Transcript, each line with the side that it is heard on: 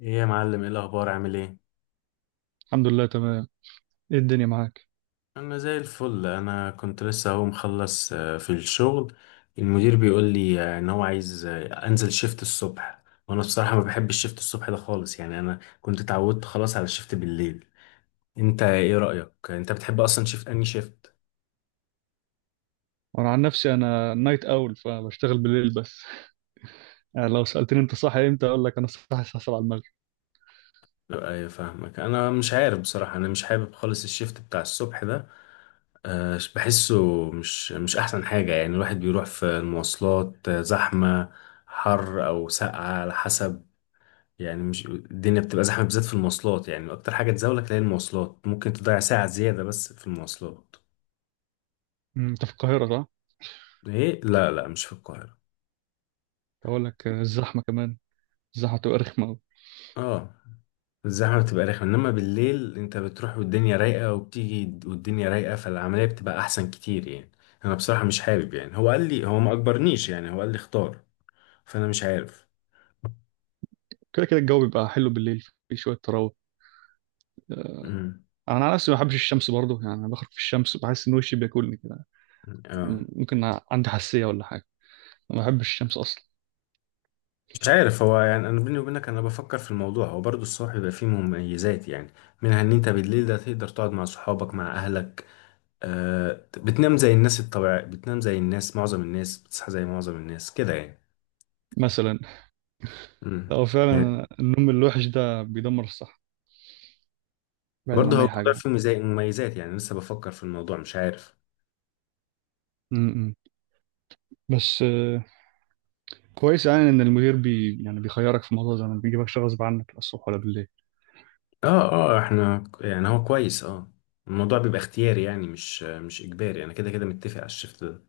left: ايه يا معلم، ايه الاخبار؟ عامل ايه؟
right: الحمد لله، تمام. ايه الدنيا معاك؟
left: انا زي الفل. انا كنت لسه اهو مخلص في الشغل. المدير بيقول لي ان هو عايز، انزل شيفت الصبح. وانا بصراحة ما بحبش الشيفت الصبح ده خالص. يعني انا كنت اتعودت خلاص على الشيفت بالليل. انت ايه رأيك؟ انت بتحب اصلا شيفت اني شيفت؟
right: وانا عن نفسي، انا نايت اول، فبشتغل بالليل بس. يعني لو سالتني انت صاحي امتى، اقول لك انا صاحي الساعه 7 المغرب.
left: لا ايوه، فاهمك. انا مش عارف بصراحة، انا مش حابب خالص الشيفت بتاع الصبح ده. بحسه مش احسن حاجة. يعني الواحد بيروح في المواصلات، زحمة، حر او ساقعة على حسب. يعني مش الدنيا بتبقى زحمة بالذات في المواصلات؟ يعني أكتر حاجة تزولك هي المواصلات، ممكن تضيع ساعة زيادة بس في المواصلات.
right: انت في القاهره، صح؟
left: إيه؟ لا لا، مش في القاهرة.
right: اقول لك الزحمه كمان. الزحمه بتبقى رخمه أوي.
left: آه الزحمة بتبقى رخمة، إنما بالليل أنت بتروح والدنيا رايقة وبتيجي والدنيا رايقة، فالعملية بتبقى أحسن كتير يعني. أنا بصراحة مش حابب. يعني هو قال لي، هو ما أجبرنيش، يعني هو قال لي اختار. فأنا مش عارف.
right: كده كده الجو بيبقى حلو بالليل، في شويه تراوح.
left: امم،
right: انا على نفسي ما بحبش الشمس برضه، يعني انا بخرج في الشمس بحس ان وشي بياكلني كده.
left: آه
right: ممكن عندي حساسيه ولا حاجه. ما بحبش الشمس اصلا.
left: مش عارف. هو يعني أنا بيني وبينك أنا بفكر في الموضوع. هو برضه الصبح بيبقى فيه مميزات يعني، منها إن أنت بالليل ده تقدر تقعد مع صحابك مع أهلك. آه بتنام زي الناس الطبيعية، بتنام زي الناس، معظم الناس بتصحى زي معظم الناس كده يعني.
right: مثلا،
left: امم،
right: لو
left: يعني
right: فعلا النوم الوحش ده بيدمر الصحه، بعيدا
left: برضه
right: عن
left: هو
right: اي
left: موضوع
right: حاجه.
left: فيه مميزات، يعني لسه بفكر في الموضوع مش عارف.
right: م- م. بس كويس يعني ان المدير بي يعني بيخيرك في موضوع، زي ما بيجيبكش غصب عنك، لا الصبح ولا بالليل.
left: اه اه، احنا يعني هو كويس. اه، الموضوع بيبقى اختياري، يعني مش اجباري. انا كده كده متفق على الشفت ده،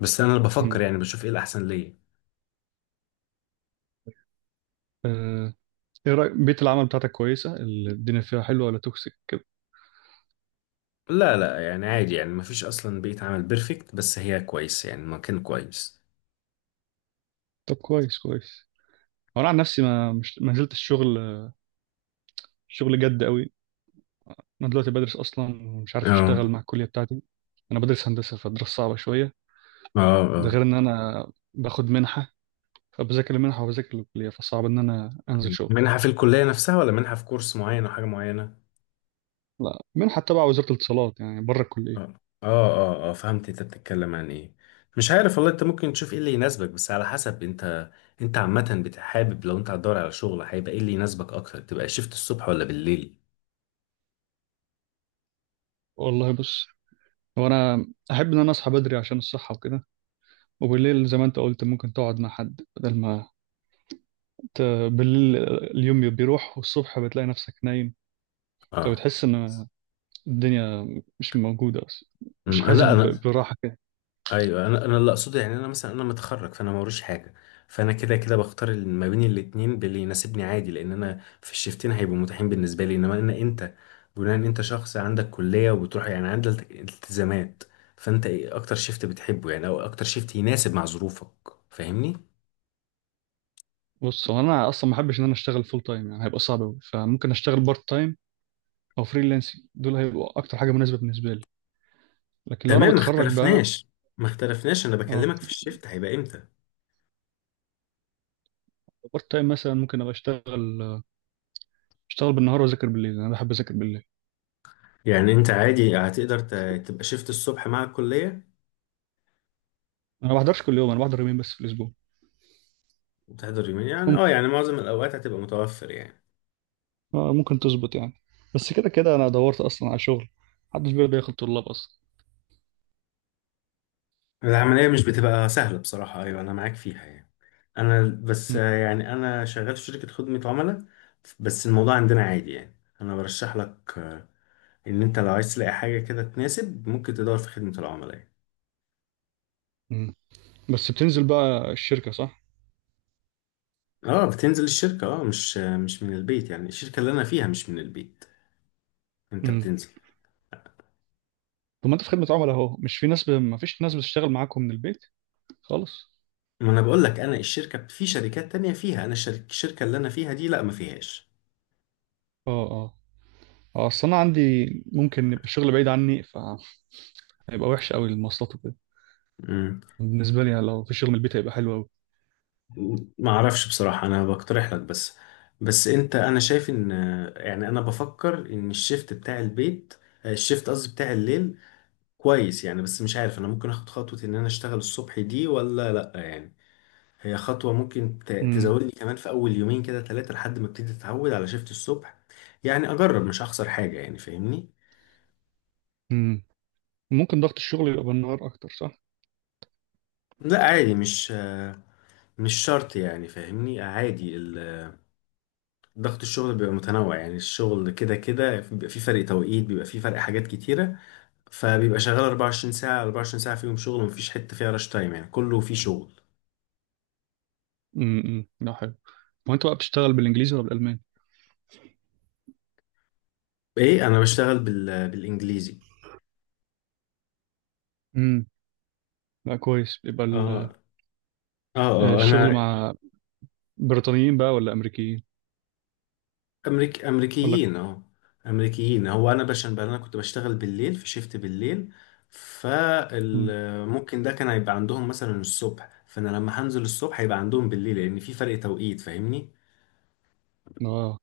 left: بس انا اللي بفكر،
right: مم.
left: يعني بشوف ايه الاحسن ليا.
right: آه، ايه رأيك؟ بيئة العمل بتاعتك كويسة، الدنيا فيها حلوة ولا توكسيك كده؟
left: لا لا، يعني عادي. يعني مفيش اصلا بيئة عمل بيرفكت، بس هي كويس يعني، مكان كويس.
right: طب، كويس كويس. هو انا عن نفسي ما نزلت الشغل، شغل جد قوي. انا دلوقتي بدرس اصلا ومش عارف اشتغل
left: اه
right: مع الكلية بتاعتي. انا بدرس هندسة، فالدراسة صعبة شوية.
left: اه.
right: ده
left: اه
right: غير ان انا باخد منحة، فبذاكر المنحة وبذاكر الكلية، فصعب ان انا انزل شغل.
left: منحة في الكلية نفسها ولا منحة في كورس معين او حاجة معينة؟
right: لا، منحة تبع وزارة الاتصالات يعني بره الكلية.
left: اه اه. اه فهمت انت بتتكلم عن ايه. مش عارف والله، انت ممكن تشوف ايه اللي يناسبك بس على حسب انت. انت عامة بتحابب، لو انت هتدور على شغل هيبقى ايه اللي يناسبك اكتر؟ تبقى شيفت الصبح ولا بالليل؟
right: والله، بص. وانا احب ان انا اصحى بدري عشان الصحه وكده. وبالليل زي ما انت قلت ممكن تقعد مع حد، بدل ما ت... بالليل اليوم بيروح والصبح بتلاقي نفسك نايم.
left: اه.
right: فبتحس ان الدنيا مش موجوده اصلا، مش
left: أمم، انا
right: حاسس
left: لا انا.
right: براحه كده.
left: ايوه انا، اللي اقصده يعني انا مثلا انا متخرج، فانا موريش حاجه. فانا كده كده بختار ما بين الاتنين باللي يناسبني عادي، لان انا في الشيفتين هيبقوا متاحين بالنسبه لي. انما انا انت، بناء ان انت شخص عندك كليه وبتروح، يعني عندك التزامات. فانت ايه اكتر شيفت بتحبه، يعني او اكتر شيفت يناسب مع ظروفك؟ فاهمني؟
right: بص، هو انا اصلا ما احبش ان انا اشتغل فول تايم، يعني هيبقى صعب قوي، فممكن اشتغل بارت تايم او فريلانسنج، دول هيبقوا اكتر حاجه مناسبه بالنسبه لي، لكن لو انا
left: تمام ما
right: متخرج بقى.
left: اختلفناش. ما اختلفناش، انا
right: اه،
left: بكلمك في الشيفت هيبقى امتى.
right: بارت تايم مثلا ممكن ابقى اشتغل بالنهار واذاكر بالليل، انا بحب اذاكر بالليل.
left: يعني انت عادي هتقدر تبقى شيفت الصبح مع الكليه؟
right: انا ما بحضرش كل يوم، انا بحضر يومين بس في الاسبوع.
left: وتحضر يومين، يعني اه يعني معظم الاوقات هتبقى متوفر يعني.
right: ممكن تظبط يعني. بس كده كده انا دورت اصلا على شغل، محدش بيرضى ياخد طلاب اصلا.
left: العملية مش بتبقى سهلة بصراحة، أيوة أنا معاك فيها يعني. أنا بس،
right: مم.
left: يعني أنا شغال في شركة خدمة عملاء. بس الموضوع عندنا عادي يعني. أنا برشح لك إن أنت لو عايز تلاقي حاجة كده تناسب، ممكن تدور في خدمة العملاء يعني.
right: مم. بس بتنزل بقى الشركه، صح؟
left: أه بتنزل الشركة، أه مش، مش من البيت. يعني الشركة اللي أنا فيها مش من البيت، أنت
right: مم.
left: بتنزل.
right: طب، ما انت في خدمه عملاء اهو، مش في ناس ما فيش ناس بتشتغل معاكم من البيت خالص؟
left: ما أنا بقول لك أنا الشركة، في شركات تانية فيها، أنا الشركة اللي أنا فيها دي لأ، ما فيهاش.
right: اه، اه. اصل انا عندي، ممكن يبقى الشغل بعيد عني، فهيبقى وحش قوي المواصلات وكده. بالنسبه لي لو في شغل من البيت هيبقى حلو قوي.
left: ما اعرفش بصراحة، انا بقترح لك بس. بس انت، انا شايف ان، يعني انا بفكر ان الشيفت بتاع البيت، الشيفت قصدي بتاع الليل، كويس يعني. بس مش عارف انا ممكن اخد خطوة ان انا اشتغل الصبح دي ولا لا يعني. هي خطوة ممكن
right: مم.
left: تزودني كمان في اول يومين كده ثلاثة لحد ما ابتدي اتعود على شيفت الصبح. يعني اجرب، مش هخسر حاجة يعني، فاهمني؟
right: مم. ممكن ضغط الشغل يبقى بالنهار اكتر، صح؟
left: لا عادي، مش، مش شرط يعني، فاهمني، عادي. ضغط الشغل بيبقى متنوع. يعني الشغل كده كده بيبقى فيه فرق توقيت، بيبقى فيه فرق، حاجات كتيرة. فبيبقى شغال 24 ساعة، 24 ساعة فيهم شغل ومفيش حتة فيها راش تايم، يعني كله فيه شغل.
right: امم. امم. ده حلو. هو انت بقى بتشتغل بالانجليزي ولا بالالماني؟
left: ايه انا بشتغل بالانجليزي.
right: امم. لا، كويس، بيبقى
left: اه اه، اه
right: الشغل
left: انا،
right: مع بريطانيين بقى ولا امريكيين؟ ولا كو...
left: امريكيين اه. امريكيين. هو انا عشان انا كنت بشتغل بالليل، في شيفت بالليل،
right: مم.
left: فممكن ده كان هيبقى عندهم مثلا الصبح، فانا لما هنزل الصبح هيبقى عندهم بالليل، لان في فرق توقيت، فاهمني؟
right: اه،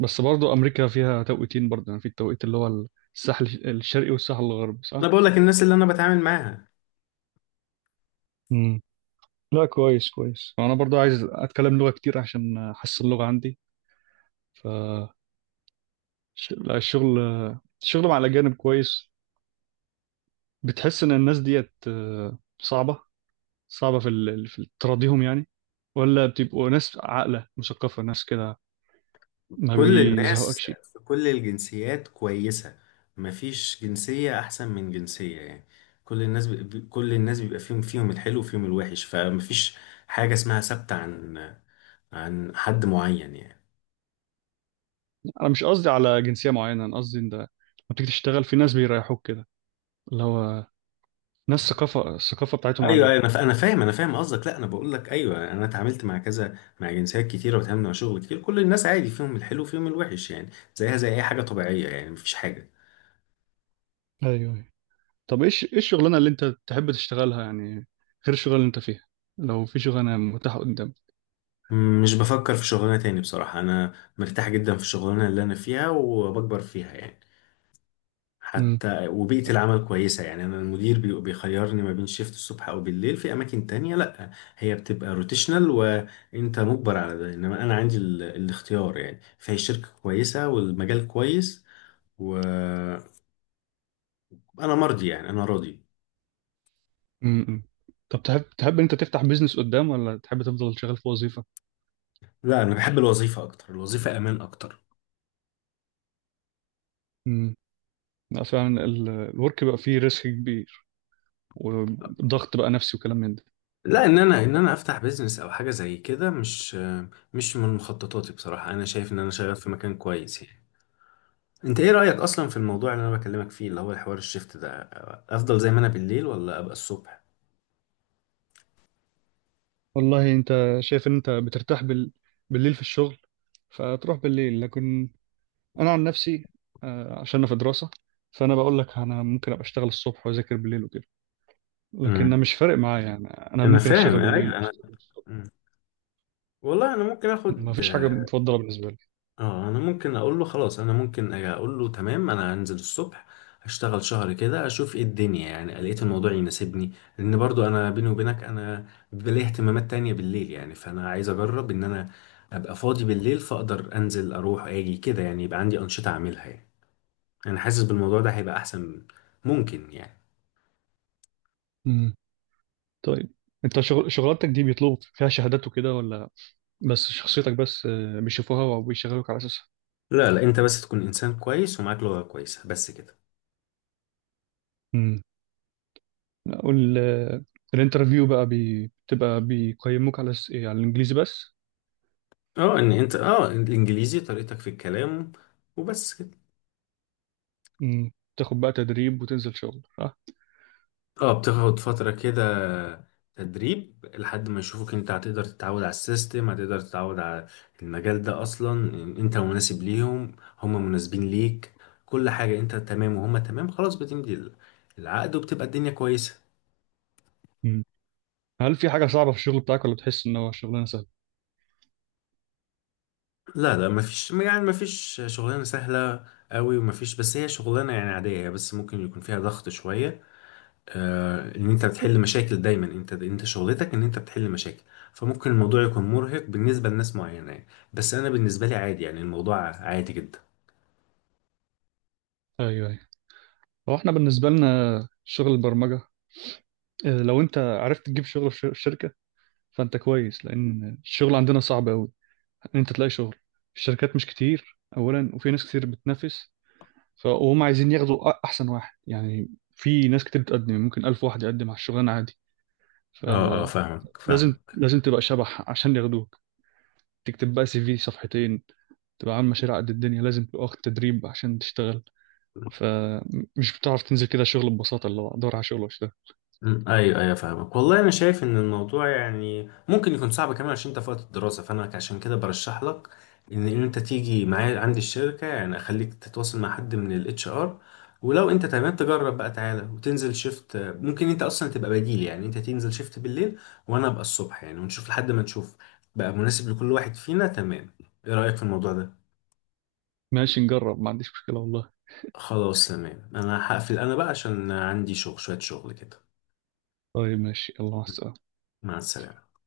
right: بس برضو امريكا فيها توقيتين برضو، يعني في التوقيت اللي هو الساحل الشرقي والساحل الغربي،
left: انا
right: صح؟
left: بقول لك الناس اللي انا بتعامل معاها،
right: امم. لا، كويس كويس، انا برضو عايز اتكلم لغة كتير عشان احسن اللغة عندي. ف لا، الشغل مع الاجانب كويس. بتحس ان الناس ديت صعبة، صعبة في تراضيهم يعني، ولا بتبقوا ناس عاقلة مثقفة، ناس كده؟ ما
left: كل الناس،
right: بيزهقكش؟
left: في كل الجنسيات كويسة، مفيش جنسية أحسن من جنسية يعني. كل الناس كل الناس بيبقى فيهم، فيهم الحلو وفيهم الوحش. فمفيش حاجة اسمها ثابتة عن، عن حد معين يعني.
right: انا مش قصدي على جنسيه معينه، انا قصدي ان ده لما بتيجي تشتغل في ناس بيريحوك كده، اللي هو ناس الثقافه بتاعتهم
left: ايوه ايوه،
right: عاليه.
left: انا انا فاهم، انا فاهم قصدك. لا انا بقول لك، ايوه انا اتعاملت مع كذا، مع جنسيات كتيره، واتعاملت مع شغل كتير، كل الناس عادي، فيهم الحلو وفيهم الوحش يعني. زيها زي اي حاجه طبيعيه يعني، مفيش حاجه.
right: ايوه، أيوة. طب، ايه الشغلانه اللي انت تحب تشتغلها يعني، غير الشغلانه اللي انت فيها، لو في شغلانه متاحه قدامك؟
left: مش بفكر في شغلانه تاني بصراحه. انا مرتاح جدا في الشغلانه اللي انا فيها وبكبر فيها يعني.
right: أمم.
left: حتى وبيئة العمل كويسة يعني. أنا المدير بيخيرني ما بين شيفت الصبح أو بالليل، في أماكن تانية لأ، هي بتبقى روتيشنال وأنت مجبر على ده. إنما أنا عندي الاختيار يعني. فهي شركة كويسة والمجال كويس، وأنا مرضي يعني، أنا راضي.
right: امم. طب، تحب ان انت تفتح بيزنس قدام، ولا تحب تفضل شغال في وظيفه؟
left: لا أنا بحب الوظيفة أكتر، الوظيفة أمان أكتر.
right: أمم. لا، فعلا الورك بقى فيه ريسك كبير، وضغط بقى نفسي وكلام من ده.
left: لا ان انا افتح بيزنس او حاجه زي كده، مش، مش من مخططاتي بصراحه. انا شايف ان انا شغال في مكان كويس يعني. انت ايه رأيك اصلا في الموضوع اللي انا بكلمك فيه، اللي هو الحوار الشيفت ده؟ افضل زي ما انا بالليل ولا ابقى الصبح؟
right: والله، انت شايف ان انت بترتاح بالليل في الشغل، فتروح بالليل، لكن انا عن نفسي، عشان انا في دراسه، فانا بقول لك انا ممكن ابقى اشتغل الصبح واذاكر بالليل وكده، لكن انا
left: امم،
right: مش فارق معايا يعني، انا
left: انا
right: ممكن
left: فاهم.
right: اشتغل بالليل
left: ايوه انا،
right: اشتغل الصبح.
left: مم. والله انا ممكن
right: ما
left: اخد،
right: فيش حاجه مفضله بالنسبه لي.
left: اه انا ممكن اقول له خلاص، انا ممكن أجي اقول له تمام، انا هنزل الصبح. هشتغل شهر كده، اشوف ايه الدنيا يعني، لقيت الموضوع يناسبني. لان برضو انا بيني وبينك، انا بيبقى لي اهتمامات تانية بالليل يعني. فانا عايز اجرب ان انا ابقى فاضي بالليل، فاقدر انزل اروح اجي كده، يعني يبقى عندي انشطة اعملها يعني. انا حاسس بالموضوع ده هيبقى احسن، ممكن يعني.
right: امم. طيب، انت شغلانتك دي بيطلبوا فيها شهادات وكده، ولا بس شخصيتك بس بيشوفوها وبيشغلوك على اساسها؟
left: لا لا، انت بس تكون انسان كويس ومعاك لغة كويسة، بس كده.
right: امم. اقول الانترفيو بقى بتبقى بيقيموك على إيه، على الانجليزي بس؟
left: اه ان انت، اه الانجليزي، طريقتك في الكلام، وبس كده.
right: امم. تاخد بقى تدريب وتنزل شغل، صح؟
left: اه بتاخد فترة كده تدريب، لحد ما يشوفوك انت هتقدر تتعود على السيستم، هتقدر تتعود على المجال ده اصلا، انت مناسب ليهم، هم مناسبين ليك، كل حاجة انت تمام وهم تمام، خلاص بتمضي العقد وبتبقى الدنيا كويسة.
right: امم. هل في حاجه صعبه في الشغل بتاعك، ولا بتحس ان هو شغلانه سهله؟
left: لا لا، مفيش يعني، مفيش شغلانة سهلة قوي، ومفيش، بس هي شغلانة يعني عادية، هي بس ممكن يكون فيها ضغط شوية. آه ان انت بتحل مشاكل دايما، انت شغلتك ان انت بتحل مشاكل. فممكن الموضوع يكون مرهق بالنسبة لناس معينة يعني. بس انا بالنسبة لي عادي، يعني الموضوع عادي جدا.
right: ايوه، هو احنا بالنسبة لنا شغل البرمجة، لو انت عرفت تجيب شغل في الشركة فانت كويس، لان الشغل عندنا صعب قوي، ان انت تلاقي شغل. الشركات مش كتير اولا، وفي ناس كتير بتنافس، فهم عايزين ياخدوا احسن واحد يعني. في ناس كتير بتقدم، يعني ممكن 1000 واحد يقدم على الشغلانة عادي،
left: اه اه
right: فلازم،
left: فاهمك، فاهمك.
right: لازم تبقى شبح عشان ياخدوك. تكتب بقى CV صفحتين، تبقى عامل مشاريع قد الدنيا، لازم تبقى واخد تدريب عشان تشتغل، فمش بتعرف تنزل كده شغل ببساطة اللي هو ادور على شغل واشتغل.
left: مم، ايوه ايوه فاهمك. والله انا شايف ان الموضوع يعني ممكن يكون صعب كمان عشان انت في وقت الدراسه. فانا عشان كده برشح لك ان، إن انت تيجي معايا عندي الشركه، يعني اخليك تتواصل مع حد من الاتش ار. ولو انت تمام تجرب بقى، تعالى وتنزل شيفت، ممكن انت اصلا تبقى بديل. يعني انت تنزل شيفت بالليل وانا ابقى الصبح يعني، ونشوف لحد ما نشوف بقى مناسب لكل واحد فينا. تمام، ايه رايك في الموضوع ده؟
right: ماشي، نجرب، ما عنديش مشكلة والله.
left: خلاص تمام، انا هقفل انا بقى عشان عندي شغل، شويه شغل كده.
right: طيب، ماشي، يلا، مع السلامة.
left: مع السلامه.